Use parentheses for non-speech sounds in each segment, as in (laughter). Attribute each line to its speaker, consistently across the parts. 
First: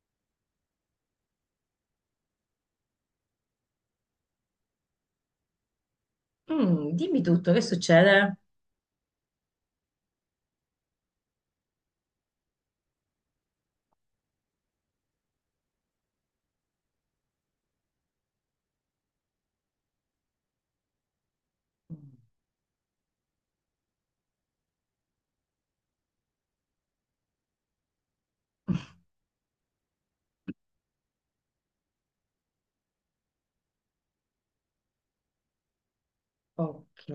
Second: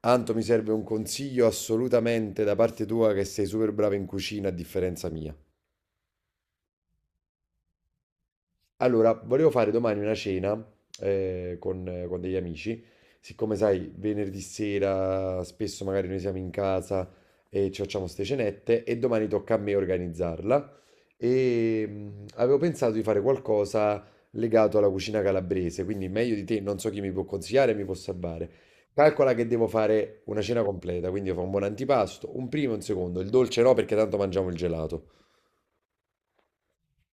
Speaker 1: Anto, mi serve un consiglio assolutamente da parte tua che sei super brava in cucina a differenza mia.
Speaker 2: Dimmi tutto, che succede?
Speaker 1: Allora, volevo fare domani una cena con degli amici. Siccome sai, venerdì sera spesso magari noi siamo in casa e ci facciamo ste cenette e domani tocca a me organizzarla. E avevo pensato di fare qualcosa legato alla cucina calabrese, quindi meglio di te, non so chi mi può consigliare, mi può salvare. Calcola che devo fare una cena completa, quindi io fa un buon antipasto, un primo e un secondo, il dolce no perché tanto mangiamo il gelato.
Speaker 2: Ok,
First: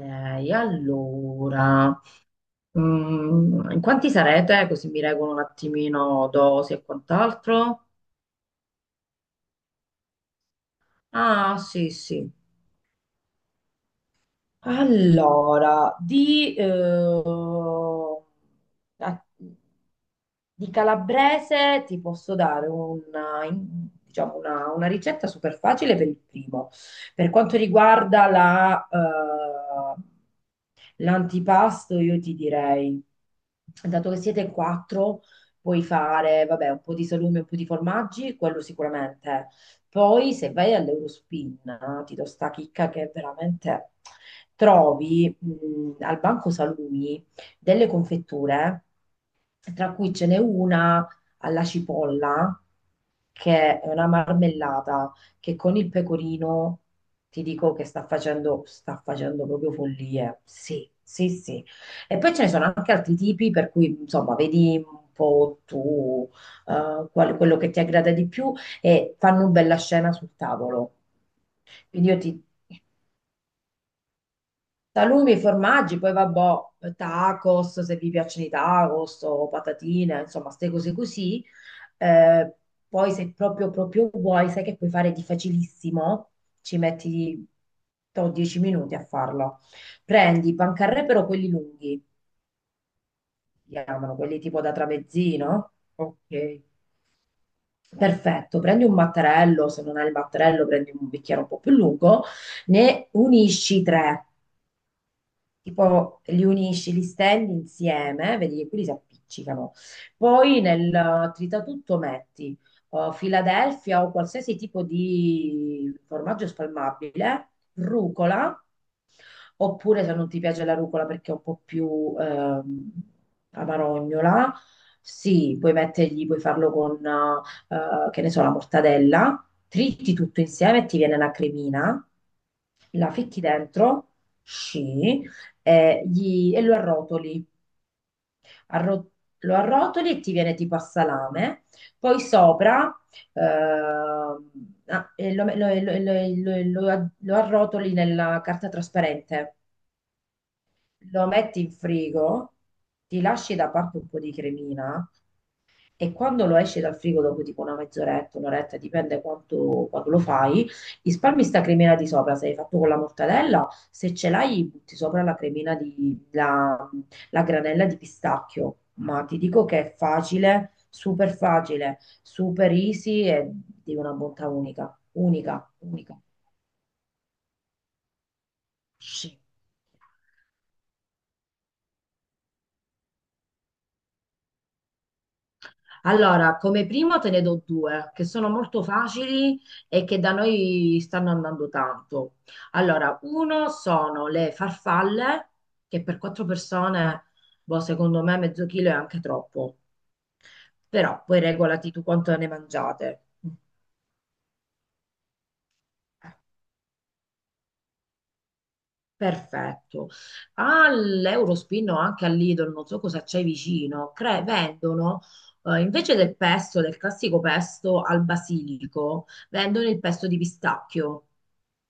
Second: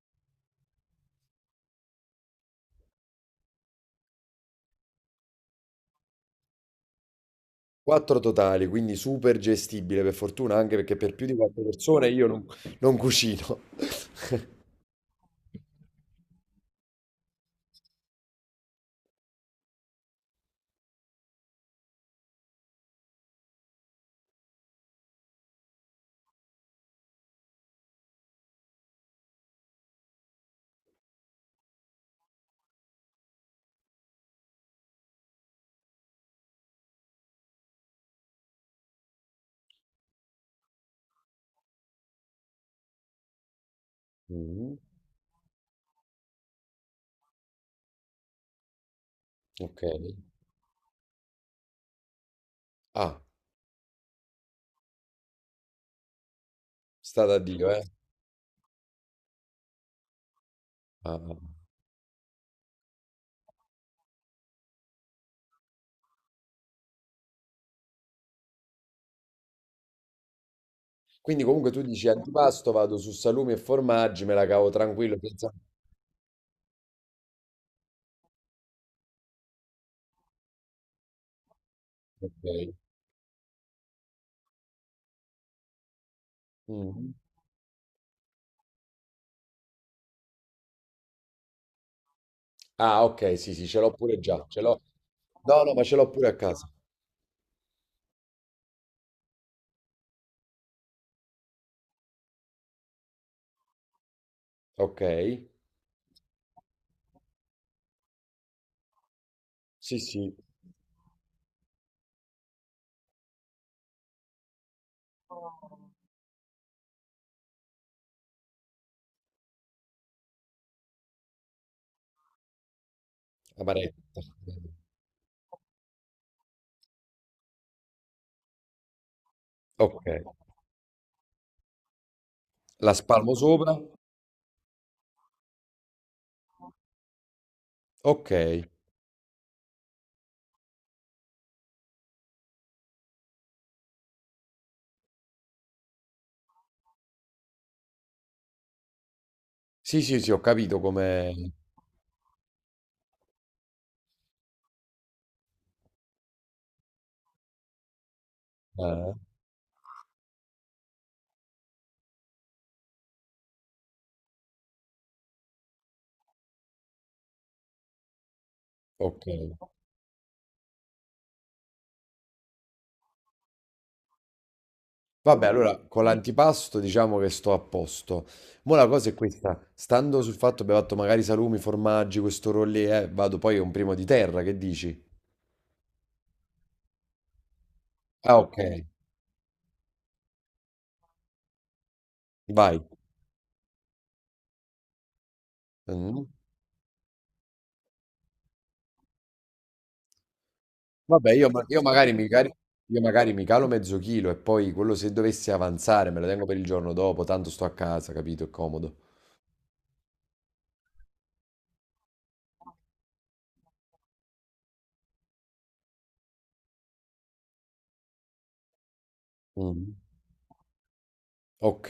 Speaker 2: allora, in quanti sarete? Così mi regolo un attimino dosi e quant'altro.
Speaker 1: Quattro totali, quindi super gestibile per fortuna, anche perché per più di
Speaker 2: Ah,
Speaker 1: quattro
Speaker 2: sì,
Speaker 1: persone io
Speaker 2: sì.
Speaker 1: non cucino. (laughs)
Speaker 2: Allora, a- di calabrese ti posso dare diciamo una ricetta super facile per il primo. Per quanto riguarda l'antipasto, io ti direi, dato che siete in quattro, puoi fare, vabbè, un po' di salume, un po' di formaggi, quello sicuramente. Poi se vai all'Eurospin, ti do sta chicca che veramente
Speaker 1: Mm,
Speaker 2: trovi al Banco Salumi delle confetture
Speaker 1: ok.
Speaker 2: tra cui ce n'è una alla cipolla,
Speaker 1: Ah,
Speaker 2: che è una marmellata che con il pecorino
Speaker 1: sta da
Speaker 2: ti
Speaker 1: Dio,
Speaker 2: dico
Speaker 1: eh.
Speaker 2: che sta facendo proprio follie. Sì,
Speaker 1: Ah,
Speaker 2: sì,
Speaker 1: ah.
Speaker 2: sì. E poi ce ne sono anche altri tipi, per cui insomma, vedi un po' tu quello che ti aggrada di più e fanno una bella scena sul tavolo.
Speaker 1: Quindi comunque tu dici
Speaker 2: Quindi io ti
Speaker 1: antipasto, vado su salumi e formaggi, me la cavo tranquillo
Speaker 2: Salumi,
Speaker 1: senza.
Speaker 2: formaggi, poi vabbè, tacos, se vi piacciono i tacos o patatine, insomma, queste cose così.
Speaker 1: Ok.
Speaker 2: Eh, poi se proprio, proprio vuoi, sai che puoi fare di facilissimo, ci
Speaker 1: Mm.
Speaker 2: metti 10 minuti a farlo. Prendi i pancarré, però quelli lunghi,
Speaker 1: Ah, ok, sì, sì, ce l'ho
Speaker 2: chiamano,
Speaker 1: pure
Speaker 2: quelli
Speaker 1: già,
Speaker 2: tipo
Speaker 1: ce
Speaker 2: da
Speaker 1: l'ho. No,
Speaker 2: tramezzino.
Speaker 1: no, ma ce l'ho pure a
Speaker 2: Ok.
Speaker 1: casa.
Speaker 2: Perfetto, prendi un mattarello, se non hai il mattarello prendi un bicchiere un po' più lungo, ne unisci tre.
Speaker 1: Ok.
Speaker 2: Tipo li unisci, li stendi insieme, vedi che quelli si appiccicano.
Speaker 1: Sì, sì,
Speaker 2: Poi nel tritatutto metti Philadelphia o qualsiasi tipo di formaggio spalmabile, rucola, oppure se non ti piace la rucola perché è un po' più
Speaker 1: amaretta.
Speaker 2: amarognola, sì, puoi mettergli, puoi farlo con che ne so, la mortadella,
Speaker 1: Ok.
Speaker 2: triti tutto insieme e ti viene la cremina,
Speaker 1: La
Speaker 2: la
Speaker 1: spalmo
Speaker 2: fitti
Speaker 1: sopra?
Speaker 2: dentro, sì, e lo arrotoli.
Speaker 1: Ok.
Speaker 2: Arro- Lo arrotoli e ti viene tipo a salame. Poi sopra ehm, e lo arrotoli nella carta trasparente.
Speaker 1: Sì, sì, sì, ho capito
Speaker 2: Lo
Speaker 1: come.
Speaker 2: metti in frigo, ti lasci da parte un po' di cremina e quando lo esci dal frigo dopo tipo una mezz'oretta, un'oretta,
Speaker 1: Eh.
Speaker 2: dipende quanto, quando lo fai, risparmi sta cremina di sopra, se l'hai fatto con la mortadella, se ce l'hai butti sopra la cremina di, la granella di pistacchio, ma
Speaker 1: Ok.
Speaker 2: ti dico che è facile, super easy e di una bontà unica,
Speaker 1: Vabbè,
Speaker 2: unica,
Speaker 1: allora con
Speaker 2: unica.
Speaker 1: l'antipasto diciamo che sto a posto. Mo' la cosa è
Speaker 2: Sì.
Speaker 1: questa, stando sul fatto che abbiamo fatto magari salumi, formaggi, questo rollè, vado poi a un primo di terra, che dici?
Speaker 2: Allora, come primo te ne do due che
Speaker 1: Ah,
Speaker 2: sono
Speaker 1: ok,
Speaker 2: molto facili e che da noi stanno andando tanto.
Speaker 1: vai.
Speaker 2: Allora, uno sono le farfalle, che per
Speaker 1: Mm.
Speaker 2: quattro persone, boh, secondo me mezzo chilo è anche troppo, però
Speaker 1: Vabbè,
Speaker 2: poi regolati tu quanto ne
Speaker 1: io
Speaker 2: mangiate.
Speaker 1: magari mi calo mezzo chilo e poi quello se dovessi avanzare me lo tengo per il giorno dopo, tanto sto a casa, capito? È comodo.
Speaker 2: Perfetto. All'Eurospin o anche all'Idol, non so cosa c'è vicino, vendono invece del pesto, del classico pesto al basilico, vendono
Speaker 1: Mm.
Speaker 2: il pesto di pistacchio.
Speaker 1: Ok,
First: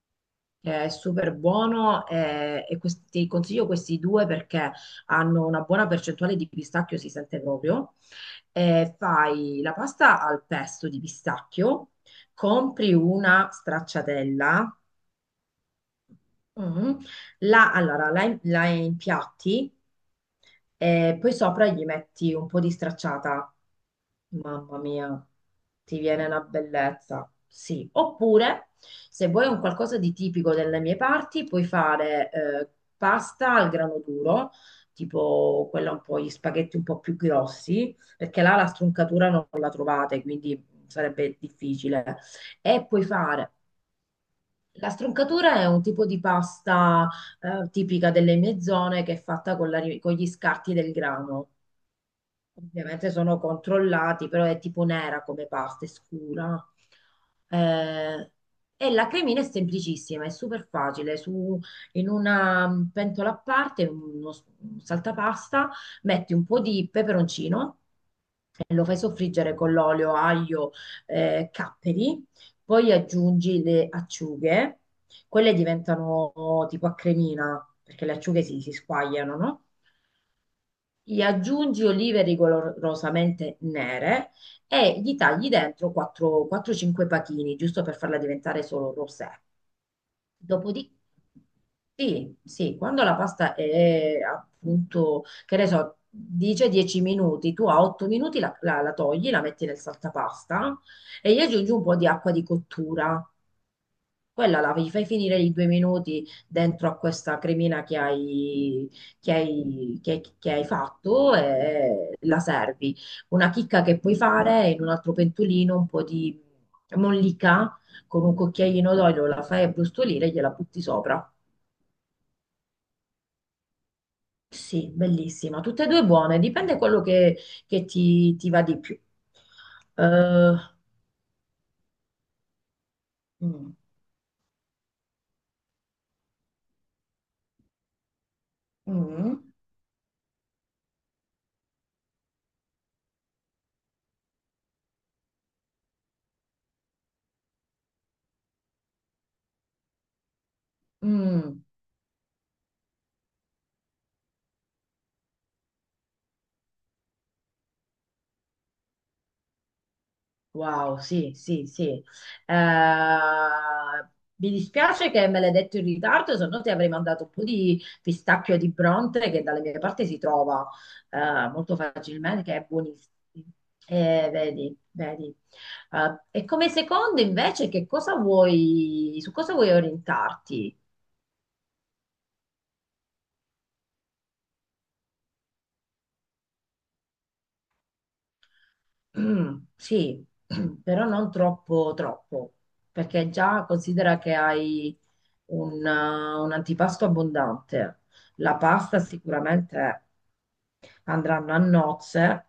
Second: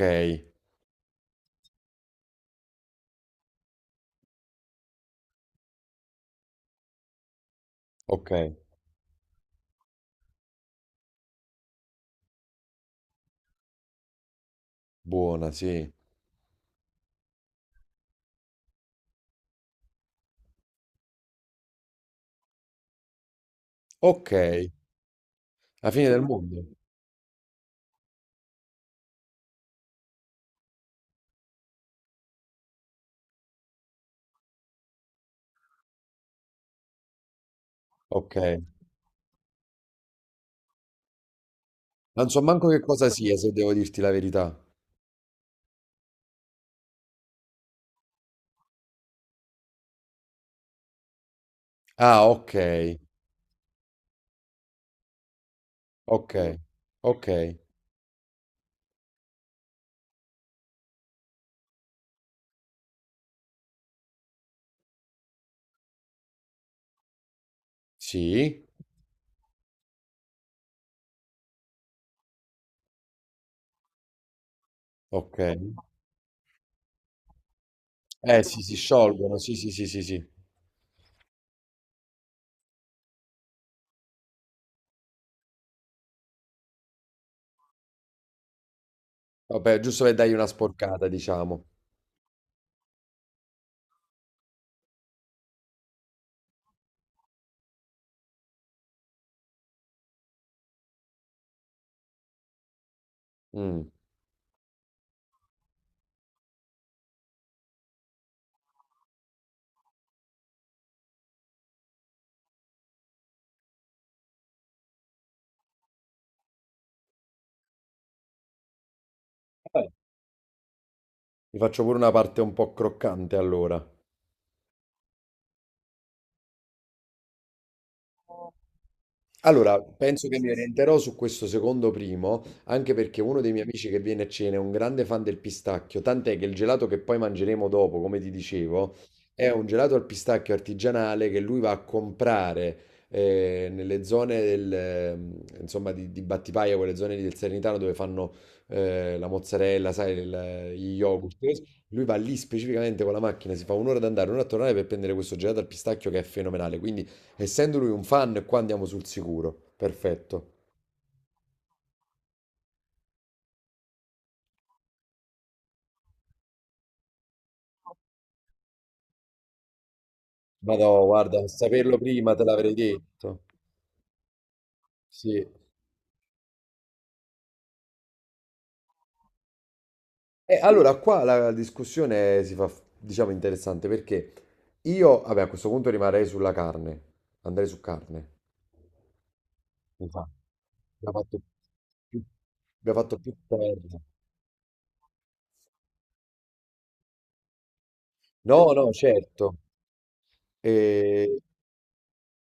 Speaker 2: Che è super buono e ti consiglio questi due perché hanno una buona percentuale di pistacchio, si sente proprio.
Speaker 1: ok,
Speaker 2: Fai la pasta al pesto di pistacchio, compri una stracciatella.
Speaker 1: buona, sì.
Speaker 2: Mm. Allora, la impiatti e poi sopra gli metti un po' di stracciata.
Speaker 1: Ok,
Speaker 2: Mamma mia,
Speaker 1: la
Speaker 2: ti
Speaker 1: fine del
Speaker 2: viene una
Speaker 1: mondo.
Speaker 2: bellezza. Sì, oppure se vuoi un qualcosa di tipico delle mie parti, puoi fare pasta al grano duro, tipo quella un po' gli spaghetti un po' più grossi,
Speaker 1: Ok.
Speaker 2: perché là la struncatura non la trovate, quindi sarebbe difficile.
Speaker 1: Non so manco che
Speaker 2: E puoi
Speaker 1: cosa sia, se
Speaker 2: fare
Speaker 1: devo dirti la verità.
Speaker 2: la stroncatura è un tipo di pasta tipica delle mie zone che è fatta con gli scarti del grano.
Speaker 1: Ah, ok,
Speaker 2: Ovviamente sono controllati, però è tipo nera come pasta, è
Speaker 1: ok,
Speaker 2: scura, no?
Speaker 1: ok,
Speaker 2: Eh, e la cremina è semplicissima, è super facile. Su, in una pentola a parte, un saltapasta, metti un po' di peperoncino
Speaker 1: sì,
Speaker 2: e lo fai soffriggere con l'olio, aglio, capperi, poi aggiungi le acciughe,
Speaker 1: ok.
Speaker 2: quelle diventano tipo a cremina, perché le acciughe
Speaker 1: Eh sì,
Speaker 2: si
Speaker 1: si
Speaker 2: squagliano,
Speaker 1: sciolgono, sì,
Speaker 2: no?
Speaker 1: sì, sì, sì, sì.
Speaker 2: Gli aggiungi olive rigorosamente nere e gli tagli dentro 4-5 pachini, giusto per farla diventare solo rosé.
Speaker 1: Vabbè, giusto per dargli una
Speaker 2: Dopodiché,
Speaker 1: sporcata, diciamo.
Speaker 2: sì, sì, quando la pasta è appunto, che ne so, dice 10 minuti, tu a 8 minuti la togli, la metti nel saltapasta e gli aggiungi un po' di acqua di cottura.
Speaker 1: Mm.
Speaker 2: Quella la gli fai finire i 2 minuti dentro a questa cremina che hai fatto e la servi. Una chicca che puoi fare è in un altro pentolino un po' di mollica con un cucchiaino d'olio, la fai
Speaker 1: Vabbè,
Speaker 2: abbrustolire e gliela butti sopra.
Speaker 1: mi faccio pure una parte un po' croccante allora.
Speaker 2: Sì, bellissima. Tutte e due buone, dipende quello che ti va di più.
Speaker 1: Allora, penso che mi
Speaker 2: Eh,
Speaker 1: orienterò su questo secondo primo, anche perché uno dei miei
Speaker 2: mm,
Speaker 1: amici che viene a cena è un grande fan del pistacchio, tant'è che il gelato che poi mangeremo dopo, come ti dicevo,
Speaker 2: mm,
Speaker 1: è un gelato al pistacchio artigianale che lui va a comprare nelle zone del, insomma, di Battipaglia, quelle zone lì del Salernitano dove fanno la mozzarella, sai, gli yogurt.
Speaker 2: mm.
Speaker 1: Lui va lì specificamente con la macchina, si fa un'ora ad andare, un'ora a tornare per prendere questo gelato al pistacchio che è fenomenale. Quindi essendo lui un fan, qua andiamo sul sicuro. Perfetto.
Speaker 2: Wow, sì, sì, sì. Eh, mi dispiace che me l'hai detto in ritardo, se no ti avrei mandato un po' di pistacchio di Bronte che dalle mie parti si trova
Speaker 1: Madò, guarda, a
Speaker 2: molto
Speaker 1: saperlo prima te
Speaker 2: facilmente, che è
Speaker 1: l'avrei
Speaker 2: buonissimo.
Speaker 1: detto.
Speaker 2: Vedi, vedi.
Speaker 1: Sì.
Speaker 2: E come secondo invece, che cosa vuoi, su cosa vuoi
Speaker 1: E
Speaker 2: orientarti?
Speaker 1: allora qua la discussione si fa, diciamo, interessante perché io, vabbè, a questo punto rimarrei sulla carne. Andrei su carne.
Speaker 2: Mm,
Speaker 1: Mi fa.
Speaker 2: sì, (clears throat) però
Speaker 1: Abbiamo
Speaker 2: non
Speaker 1: fatto
Speaker 2: troppo,
Speaker 1: più,
Speaker 2: troppo,
Speaker 1: abbiamo fatto
Speaker 2: perché
Speaker 1: più
Speaker 2: già
Speaker 1: terra.
Speaker 2: considera che hai un, eh, un antipasto abbondante. La
Speaker 1: No, no,
Speaker 2: pasta
Speaker 1: certo.
Speaker 2: sicuramente
Speaker 1: E
Speaker 2: andranno a nozze.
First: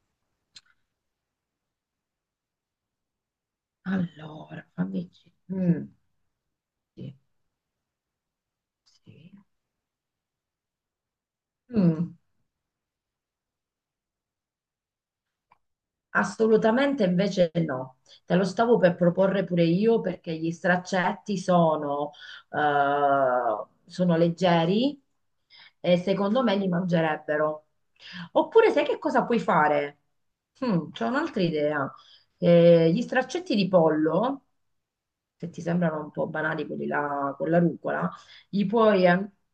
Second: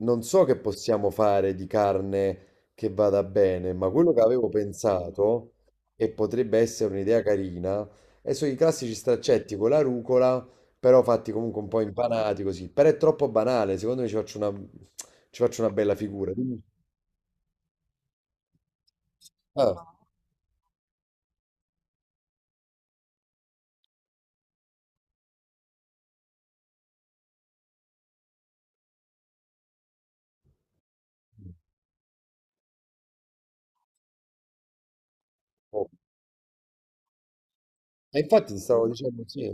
Speaker 1: non so che possiamo fare di carne che vada bene, ma quello che avevo
Speaker 2: Allora, fammi.
Speaker 1: pensato,
Speaker 2: Mm,
Speaker 1: e potrebbe essere
Speaker 2: sì,
Speaker 1: un'idea carina, è sono i classici
Speaker 2: sì.
Speaker 1: straccetti con la rucola, però fatti comunque un po'
Speaker 2: Mm.
Speaker 1: impanati così. Però è troppo banale, secondo me ci faccio una bella figura. Dimmi-
Speaker 2: Assolutamente invece no, te lo stavo per proporre pure
Speaker 1: Ah,
Speaker 2: io perché gli straccetti sono, sono leggeri e secondo me li mangerebbero. Oppure sai che cosa puoi fare? C'ho un'altra idea. Gli straccetti di pollo, se ti
Speaker 1: oh.
Speaker 2: sembrano un po' banali quelli là con la rucola,
Speaker 1: E infatti ti
Speaker 2: gli
Speaker 1: stavo
Speaker 2: puoi...
Speaker 1: dicendo
Speaker 2: an-
Speaker 1: sì.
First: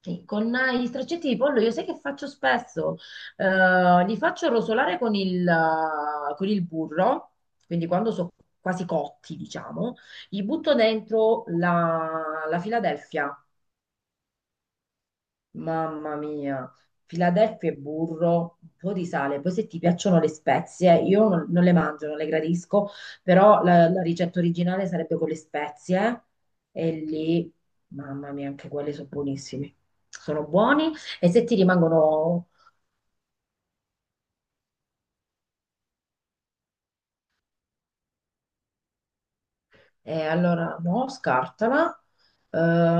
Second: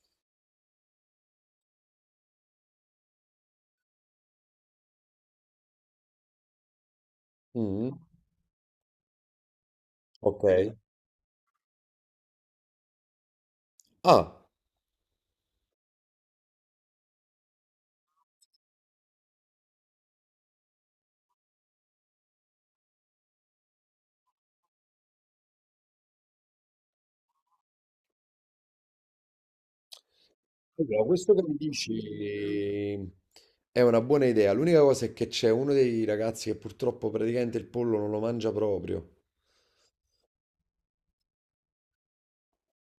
Speaker 2: Sì, (clears throat) Con gli straccetti di pollo io sai che faccio spesso? Li faccio rosolare con il burro, quindi
Speaker 1: Mm,
Speaker 2: quando sono quasi cotti, diciamo, gli
Speaker 1: ok.
Speaker 2: butto dentro la Philadelphia.
Speaker 1: Ah.
Speaker 2: Mamma mia, Philadelphia e burro, un po' di sale. Poi se ti piacciono le spezie, io non le mangio, non le gradisco, però la ricetta originale sarebbe con le spezie e lì, mamma mia, anche quelle sono buonissime. Sono buoni
Speaker 1: Allora,
Speaker 2: e
Speaker 1: questo che
Speaker 2: se
Speaker 1: mi
Speaker 2: ti
Speaker 1: dici
Speaker 2: rimangono.
Speaker 1: è una buona idea. L'unica cosa è che c'è uno dei ragazzi che purtroppo praticamente il pollo non lo mangia proprio.
Speaker 2: E allora, no, scartala. Eh,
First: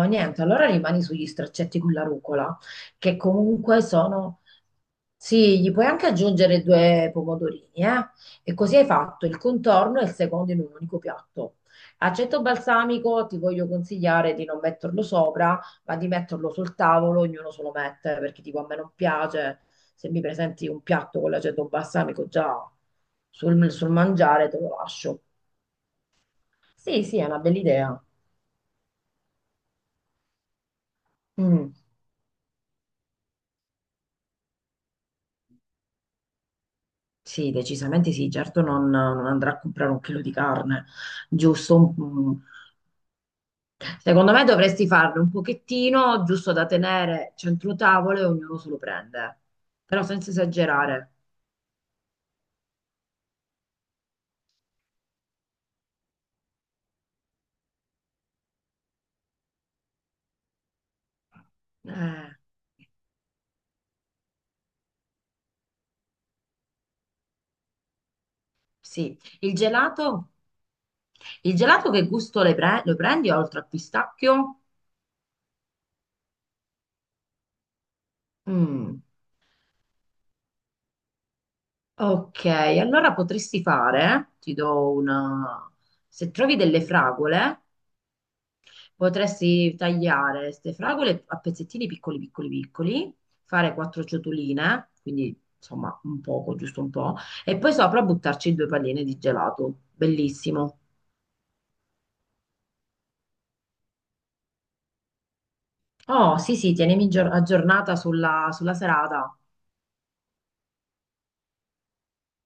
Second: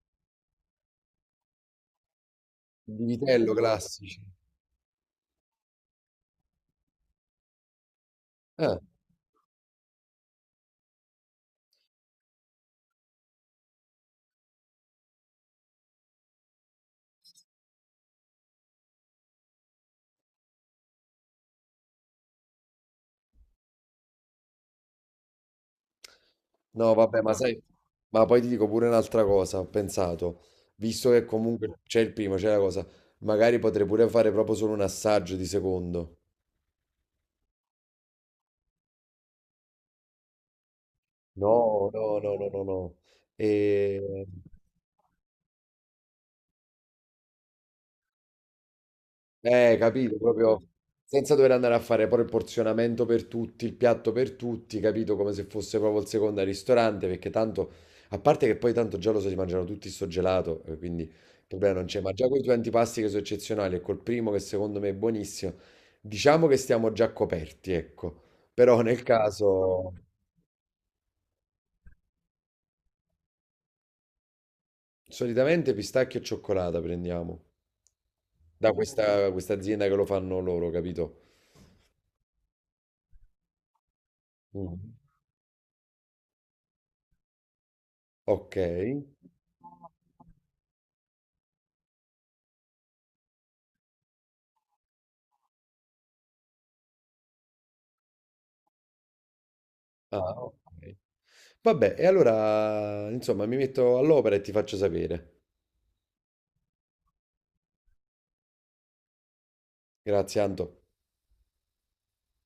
Speaker 2: niente, allora rimani sugli straccetti con la rucola,
Speaker 1: Di
Speaker 2: che
Speaker 1: vitello
Speaker 2: comunque
Speaker 1: classici.
Speaker 2: sono. Sì, gli puoi anche aggiungere due pomodorini, eh? E così
Speaker 1: Ah,
Speaker 2: hai fatto il contorno e il secondo in un unico piatto. Aceto balsamico, ti voglio consigliare di non metterlo sopra, ma di metterlo sul tavolo, ognuno se lo mette, perché tipo a me non piace, se mi presenti un piatto con l'aceto balsamico già sul mangiare, te lo lascio.
Speaker 1: no,
Speaker 2: Sì, sì,
Speaker 1: vabbè,
Speaker 2: è
Speaker 1: ma
Speaker 2: una bella
Speaker 1: sai,
Speaker 2: idea.
Speaker 1: ma poi ti dico pure un'altra cosa. Ho pensato, visto che
Speaker 2: Mm,
Speaker 1: comunque c'è il primo, c'è la cosa, magari potrei pure fare proprio solo un assaggio di secondo.
Speaker 2: sì, decisamente sì, certo non andrà a comprare un chilo di carne, giusto?
Speaker 1: No, no, no, no, no, no. E.
Speaker 2: Secondo me dovresti farne un pochettino, giusto da tenere centro tavolo e ognuno se lo prende, però
Speaker 1: Capito,
Speaker 2: senza
Speaker 1: proprio Mm.
Speaker 2: esagerare.
Speaker 1: Senza dover andare a fare poi il porzionamento per tutti, il piatto per tutti, capito, come se fosse proprio il secondo al ristorante, perché tanto, a parte che poi tanto già lo so, si mangiano tutti sto gelato, quindi il problema non c'è, ma già
Speaker 2: Eh,
Speaker 1: con i due antipasti che sono eccezionali e col primo che secondo me è buonissimo, diciamo che stiamo già coperti, ecco, però nel
Speaker 2: sì, il
Speaker 1: caso,
Speaker 2: gelato che gusto lo prendi oltre al pistacchio?
Speaker 1: solitamente pistacchio e cioccolata prendiamo, da
Speaker 2: Mm,
Speaker 1: questa azienda che lo fanno loro, capito?
Speaker 2: ok, allora potresti fare, ti
Speaker 1: Mm.
Speaker 2: do una. Se trovi delle fragole,
Speaker 1: Ok.
Speaker 2: potresti tagliare queste fragole a pezzettini piccoli, piccoli, piccoli, fare quattro ciotoline, quindi insomma un poco, giusto un po', e poi sopra buttarci due palline di gelato.
Speaker 1: Ah,
Speaker 2: Bellissimo.
Speaker 1: ok. Vabbè, e allora, insomma, mi metto all'opera e ti faccio sapere.
Speaker 2: Oh, sì, sì, tienimi aggiornata sulla serata.
Speaker 1: Grazie, Anto.